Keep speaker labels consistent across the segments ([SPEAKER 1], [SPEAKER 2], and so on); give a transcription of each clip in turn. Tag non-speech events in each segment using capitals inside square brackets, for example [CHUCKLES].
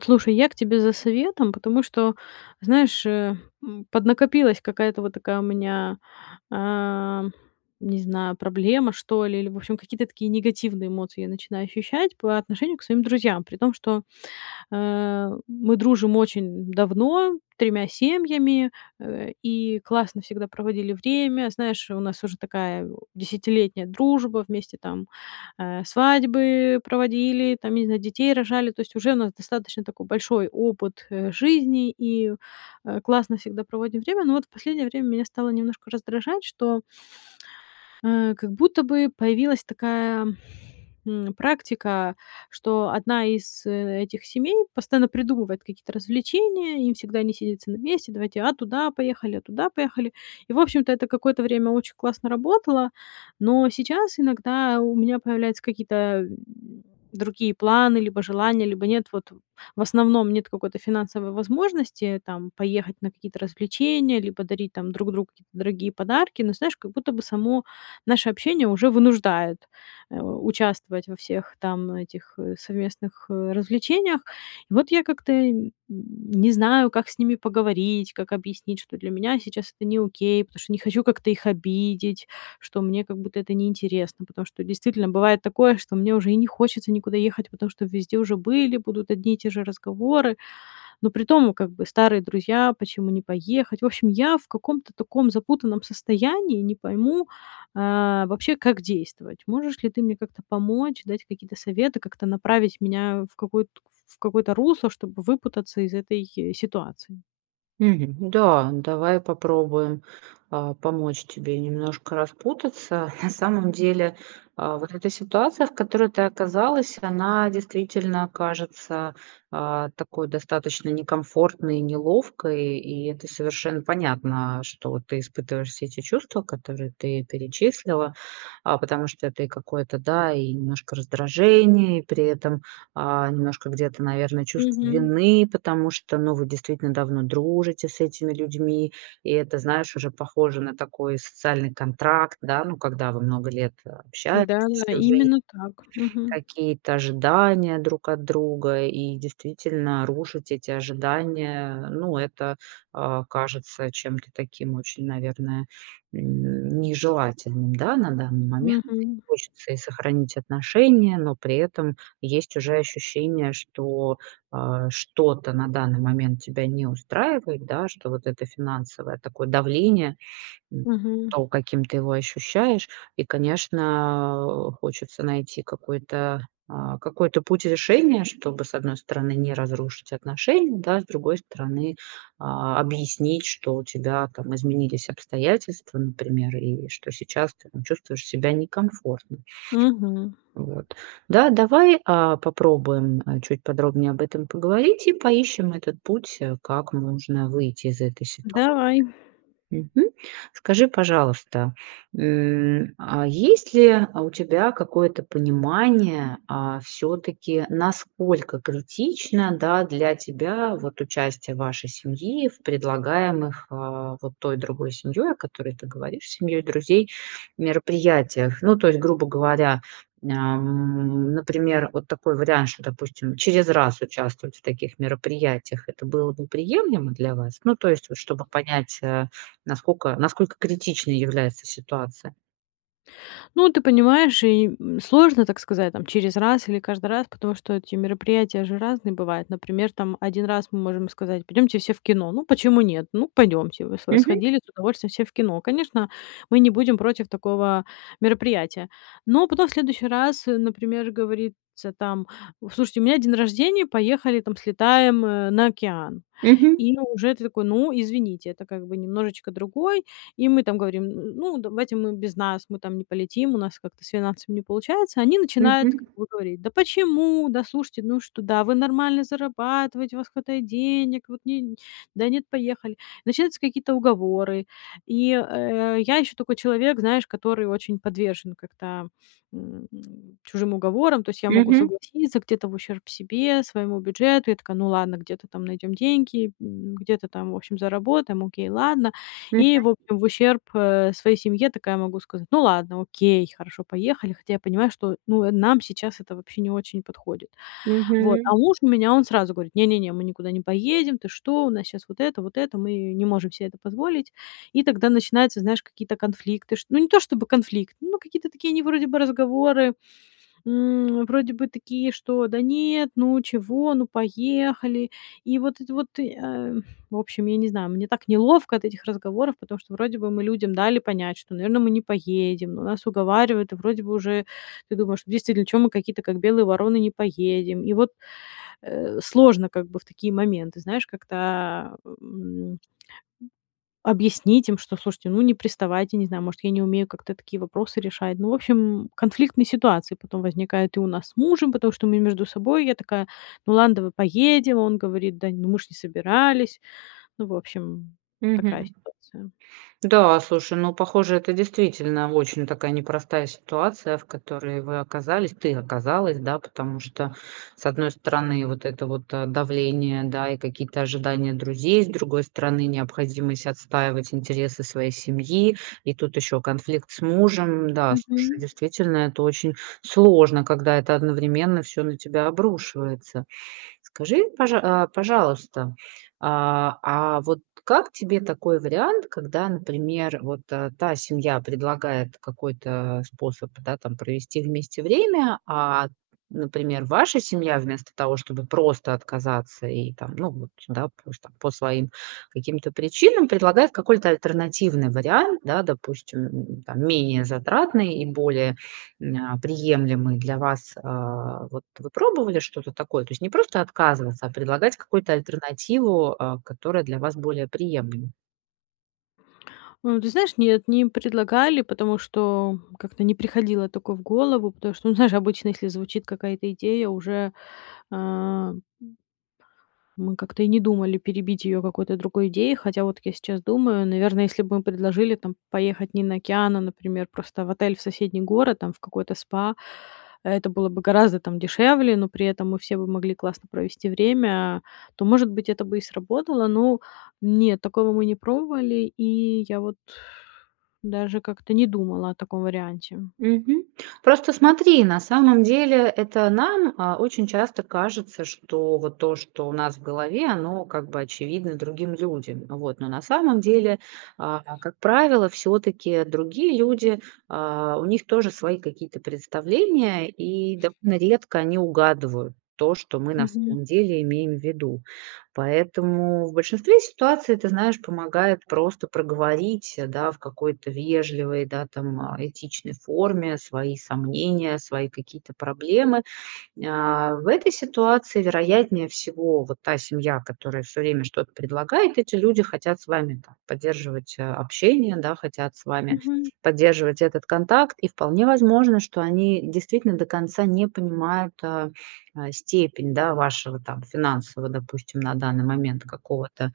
[SPEAKER 1] Слушай, я к тебе за советом, потому что, знаешь, э, м, поднакопилась какая-то вот такая у меня, ам, не знаю, проблема, что ли. Или, в общем, какие-то такие негативные эмоции я начинаю ощущать по отношению к своим друзьям. При том, что, а, мы дружим очень давно, 3 семьями, э, и классно всегда проводили время. Знаешь, у нас уже такая, у, десятилетняя дружба. Вместе там, э, свадьбы проводили, там, я не знаю, детей рожали. То есть уже у нас достаточно такой большой опыт, э, жизни, и, э, классно всегда проводим время. Но вот в последнее время меня стало немножко раздражать, что а, как будто бы появилась такая, м, практика, что одна из этих семей постоянно придумывает какие-то развлечения, им всегда не сидится на месте. "Давайте, а туда поехали, а туда поехали". И в общем-то это какое-то время очень классно работало. Но сейчас иногда у меня появляются какие-то, а, м, другие планы, либо желания, либо нет, вот в основном нет какой-то финансовой возможности там поехать на какие-то развлечения, либо дарить там друг другу какие-то дорогие подарки. Но знаешь, как будто бы само наше общение уже вынуждает, э, участвовать во всех там этих, э, совместных, э, развлечениях. И вот я как-то и н не знаю, как с ними поговорить, как объяснить, что для меня сейчас это не окей, потому что не хочу как-то их обидеть, что мне как будто это неинтересно. Потому что действительно бывает такое, что мне уже и не хочется никуда ехать, потому что везде уже были, будут одни и те же разговоры. Но притом как бы старые друзья, почему не поехать? В общем, я в каком-то таком запутанном состоянии не пойму, а, вообще, как действовать. Можешь ли ты мне как-то помочь, дать какие-то советы, как-то направить меня в какой-то в какое-то русло, чтобы выпутаться из этой ситуации.
[SPEAKER 2] Мгм, да, давай попробуем, а, помочь тебе немножко распутаться. На самом деле, а, вот эта ситуация, в которой ты оказалась, она действительно кажется, а, такой достаточно некомфортной, неловкой. И это совершенно понятно, что ты испытываешь все те чувства, которые ты перечислила, а, потому что это и какое-то, да, и немножко раздражение, и при этом, а, немножко где-то, наверное, чувство
[SPEAKER 1] Мгм.
[SPEAKER 2] вины, потому что, ну, вы действительно давно дружите с этими людьми. И это, знаешь, уже похоже на такой социальный контракт, да, ну, когда вы много лет общались,
[SPEAKER 1] Да,
[SPEAKER 2] уже есть
[SPEAKER 1] именно так, мгм.
[SPEAKER 2] какие-то ожидания друг от друга. И действительно, рушить эти ожидания, ну, это, а, кажется чем-то таким очень, наверное, м, нежелательным, да? На данный момент.
[SPEAKER 1] Мгм.
[SPEAKER 2] Хочется и сохранить отношения, но при этом есть уже ощущение, что, а, что-то на данный момент тебя не устраивает, да, что вот это финансовое такое давление, м,
[SPEAKER 1] Мгм.
[SPEAKER 2] то, каким ты его ощущаешь. И, конечно, э, хочется найти какой-то а, какой-то путь решения, чтобы, с одной стороны, не разрушить отношения, да, с другой стороны, а, объяснить, что у тебя там изменились обстоятельства, например, и что сейчас ты чувствуешь себя некомфортно.
[SPEAKER 1] Мгм.
[SPEAKER 2] Вот, да, давай, а, попробуем чуть подробнее об этом поговорить и поищем этот путь, э, как нужно выйти из этой ситуации.
[SPEAKER 1] Давай.
[SPEAKER 2] Мгм, скажи, пожалуйста, м, а, есть ли, а, у тебя какое-то понимание, а всё-таки, насколько критично, да, для тебя вот участие вашей семьи в предлагаемых, а, вот той другой семьей, о которой ты говоришь, семьей друзей, мероприятиях. Ну то есть, грубо говоря, ам, например, вот такой вариант, что, допустим, через раз участвовать в таких мероприятиях. Это было бы приемлемо для вас? Ну то есть чтобы понять, э, насколько насколько критичной является ситуация?
[SPEAKER 1] Ну, ты понимаешь, и, м, сложно, так сказать там, через раз или каждый раз, потому эти мероприятия же разные бывают. Например, там, один раз мы можем сказать: "Пойдемте все в кино". Ну, почему нет? Ну, пойдемте, вы схо
[SPEAKER 2] Мгм.
[SPEAKER 1] сходили с удовольствием все в кино. Конечно, мы не будем против такого мероприятия. Но потом в следующий раз, э, например, говорится там: "У, слушайте, у меня день рождения, поехали, там, слетаем, э, на океан".
[SPEAKER 2] Мгм.
[SPEAKER 1] И уже ты такой: "Ну, извините, это как бы немножечко другой". И мы там говорим: "М, ну, давайте вы без нас, мы там не полетим, у нас как-то с финансами не получается". Они начинают
[SPEAKER 2] Мгм.
[SPEAKER 1] как бы говорить: "Да почему, да, слушайте, ну что да, вы нормально зарабатываете, у вас хватает денег, вот не, да нет, поехали". Начинаются какие-то уговоры, и, э, я ещё такой человек, знаешь, который очень подвержен как-то, м, чужим уговорам. То есть я могу
[SPEAKER 2] Мгм.
[SPEAKER 1] согласиться где-то в ущерб себе, своему бюджету. Я такая: "Ну ладно, где-то там найдём деньги, м, где-то там, в общем, заработаем, окей, ладно". И,
[SPEAKER 2] Мгм.
[SPEAKER 1] в общем, в ущерб, э, своей семье такая могу сказать: "Ну ладно, окей, хорошо, поехали". Хотя я понимаю, что, ну, э, нам сейчас это вообще не очень подходит. Вот, а
[SPEAKER 2] Мгм.
[SPEAKER 1] муж у меня, он сразу говорит: "Не не не, мы никуда не поедем, ты что, у нас щас вот это, вот это, мы не можем се это позволить". И тогда начинаются, знаешь, какие-то конфликты шт ну, не то чтобы конфликты, но какие-то такие не вроде бы разговоры, м, вроде бы такие, что: "Да нет, ну чего, ну поехали". И вот это вот, и а, м, в общем, я не знаю, мне так неловко от этих разговоров, потому что вроде бы мы людям дали понять, что, наверно, мы не поедем, но нас уговаривают, и вроде бы уже ты думаешь: "Действительно, чё мы какие-то как белые вороны не поедем". И вот, э, сложно как бы в такие моменты, знаешь, как-то, а, м, объяснить им, что: "Слушайте, ну не приставайте". Не знаю, может, я не умею как-то такие вопросы решать. Ну, в общем, конфликтные ситуации потом возникают и у нас с мужем, потому что мы между собой. Я такая: "Ну ладно, давай поедем". Он говорит: "Да ну мы же не собирались". Ну, в общем, такая
[SPEAKER 2] Мгм.
[SPEAKER 1] ситуация.
[SPEAKER 2] Да, слушай, ну, похоже, это действительно очень такая непростая ситуация, в которой вы оказались, ты оказалась, да, потому что, с одной стороны, вот это вот, э, давление, да, и какие-то ожидания друзей, с другой стороны, необходимость отстаивать интересы своей семьи, и тут еще конфликт с мужем. Да, слушай,
[SPEAKER 1] Мгм.
[SPEAKER 2] действительно, это очень сложно, когда это одновременно всё на тебя обрушивается. Скажи, пожа а пожалуйста, а а вот как тебе такой вариант, когда, например, вот та семья предлагает какой-то способ, да, там провести вместе время, а, например, ваша семья, вместо того чтобы просто отказаться и там, ну вот, да, по с там по своим каким-то причинам, предлагает какой-то альтернативный вариант, да. Допустим, м, там менее затратный и более, м, а приемлемый для вас. А вот вы пробовали что-то такое? То есть не просто отказываться, а предлагать какую-то альтернативу, а, которая для вас более приемлема.
[SPEAKER 1] Ну, ты знаешь, нет, не предлагали, потому что, м, как-то не приходило такое в голову. Потому что, ну, знаешь, обычно, если звучит какая-то идея, уже а, м мы как-то и не думали перебить её какой-то другой идеей, хотя вот я сейчас думаю. Наверное, если б мы предложили там поехать не на океан, а, например, просто в отель в соседний город, там в какой-то спа, это было бы гораздо там дешевле, но при этом мы все бы могли классно провести время, то, может быть, это бы и сработало, но нет, такого мы не пробовали, и я вот даже как-то не думала о таком варианте.
[SPEAKER 2] Мгм. Просто смотри, на самом деле это нам, а, очень часто кажется, что вот то, что у нас в голове, оно как бы очевидно другим людям. Э, вот, но на самом деле, а, как правило, всё-таки другие люди, а, у них тоже свои какие-то представления, и довольно редко они угадывают то, что мы на
[SPEAKER 1] Мгм.
[SPEAKER 2] самом деле имеем в виду. Поэтому в большинстве ситуаций, ты знаешь, помогает просто проговорить, да, в какой-то вежливой, да, там, а, этичной форме свои сомнения, свои какие-то проблемы. А, в этой ситуации, вероятнее всего, вот та семья, которая всё время что-то предлагает- эти люди хотят с вами там поддерживать общение, да, хотят с вами
[SPEAKER 1] Мгм.
[SPEAKER 2] поддерживать этот контакт. И вполне возможно, что они действительно до конца не понимают, а, степень, да, вашего там финансового, допустим, на данный момент какого-то,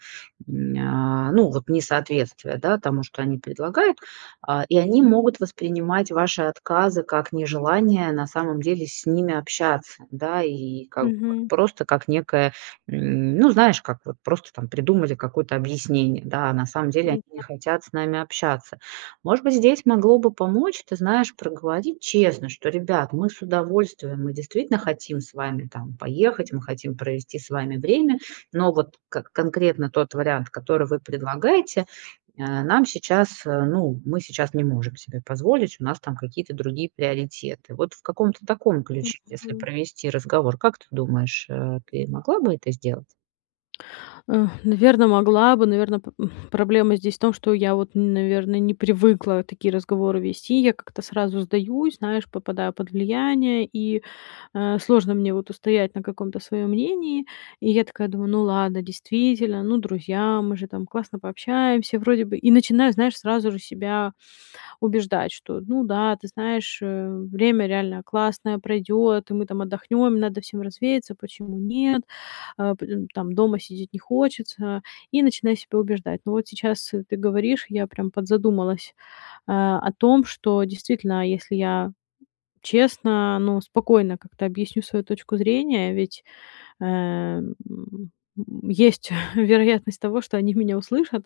[SPEAKER 2] м, а, ну вот несоответствия, да, тому, что они предлагают. А, и они могут воспринимать ваши отказы как нежелание на самом деле с ними общаться, да, и как бы
[SPEAKER 1] Мгм.
[SPEAKER 2] просто как некое, м, ну, знаешь, как вот просто там придумали какое-то объяснение, да, а на самом деле они
[SPEAKER 1] Мгм.
[SPEAKER 2] не хотят с нами общаться. Может быть, здесь могло бы помочь, ты знаешь, проговорить честно: "Ребят, мы с удовольствием, мы действительно хотим с вами там поехать, мы хотим провести с вами время. Но вот к конкретно тот вариант, который вы предлагаете, э, нам сейчас, ну, мы сейчас не можем себе позволить, у нас там какие-то другие приоритеты". Вот в каком-то таком ключе, если
[SPEAKER 1] Мгм.
[SPEAKER 2] провести разговор, как ты думаешь, э, ты могла бы это сделать?
[SPEAKER 1] Э, наверное, могла бы. Наверное, п проблема здесь в том, что я вот, наверное, не привыкла такие разговоры вести. Я как-то сразу сдаюсь, знаешь, попадаю под влияние, и, э, сложно мне вот устоять на каком-то своем мнении. И я такая думаю: "Ну ладно, действительно, ну, друзья, мы же там классно пообщаемся вроде бы". И начинаю, знаешь, сразу же себя убеждать, что ну да, ты знаешь, э, время реально классное пройдет, и мы там отдохнем, и надо всем развеяться. Почему нет? А, п там, дома сидеть не хочется. И начинаю себя убеждать. Ну вот сейчас, э, ты говоришь, я прям подзадумалась, а, о том, что действительно, если я честно, ну, спокойно как-то объясню свою точку зрения, ведь, эм, м, есть [CHUCKLES] вероятность того, что они меня услышат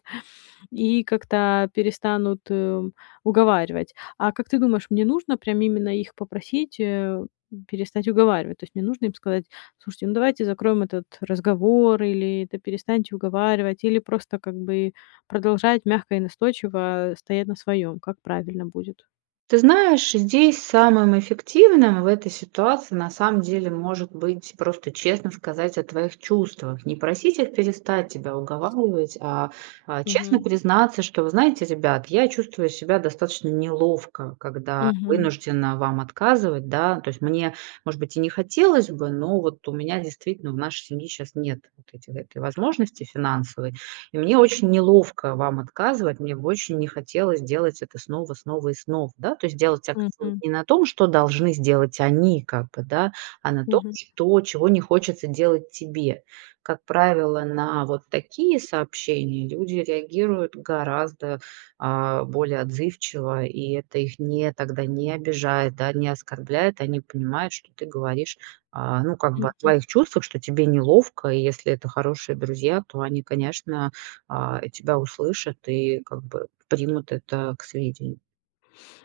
[SPEAKER 1] и как-то перестанут, э, уговаривать. А как ты думаешь, мне нужно прям именно их попросить, э, перестать уговаривать? То есть мне нужно им сказать: "Слушайте, ну давайте закроем этот разговор" или "Это, перестаньте уговаривать", или просто как бы продолжать мягко и настойчиво стоять на своем, как правильно будет?
[SPEAKER 2] Ты знаешь, здесь самым эффективным в этой ситуации, на самом деле, может быть просто честно сказать о твоих чувствах. Не просить их перестать тебя уговаривать, а а честно
[SPEAKER 1] Мгм.
[SPEAKER 2] признаться, что: "Вы знаете, ребят, я чувствую себя достаточно неловко, когда
[SPEAKER 1] Мгм.
[SPEAKER 2] вынуждена вам отказывать, да". То есть мне, может быть, и не хотелось бы, но вот у меня действительно в нашей семье сейчас нет вот эти этой возможности финансовой. И мне очень неловко вам отказывать. Мне бы очень не хотелось делать это снова, снова, снова. Да, то есть делать акцент
[SPEAKER 1] Мгм.
[SPEAKER 2] не на том, что должны сделать они, как бы, да, а на том,
[SPEAKER 1] Мгм.
[SPEAKER 2] что чего не хочется делать тебе. Как правило, на вот такие сообщения люди реагируют гораздо, а, более отзывчиво, и это их не тогда не обижает, да, не оскорляет. Они понимают, что ты говоришь, а, ну, как бы, о
[SPEAKER 1] Мгм.
[SPEAKER 2] своих чувствах, что тебе неловко. И если это хорошие друзья, то они, конечно, а, тебя услышат и, как бы, примут это к сведению.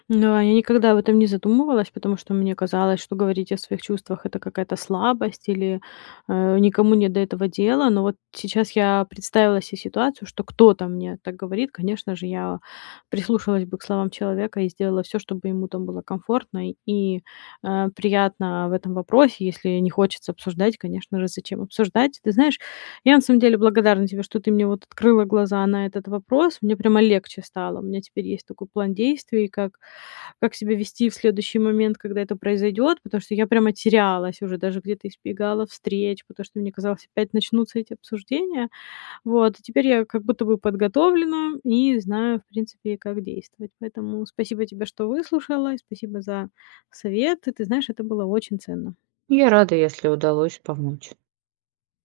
[SPEAKER 1] Да, я никогда об этом не задумывалась, потому что мне казалось, что говорить о своих чувствах- это какая-то слабость или, а, никому не до этого дела. Но вот сейчас я представила се ситуацию, что кто-то мне так говорит. Конечно же, я прислушалась бы к словам человека и сделала всё, чтобы ему там было комфортно и, э, приятно в этом вопросе. Если не хочется обсуждать, конечно же, зачем обсуждать. Ты знаешь, я на самом деле благодарна тебе, что ты мне вот открыла глаза на этот вопрос. Мне прямо легче стало. У меня теперь есть такой план действий, как как себя вести в следующий момент, когда это произойдет. Потому что я прямо терялась уже, даже где-то избегала встреч, потому что мне казалось: опять начнутся эти обсуждения. Вот, теперь я как будто бы подготовлена и знаю, в принципе, как действовать. Поэтому спасибо тебе, что выслушала, и спасибо за совет. И ты знаешь, это было очень ценно.
[SPEAKER 2] Я рада, если удалось помочь.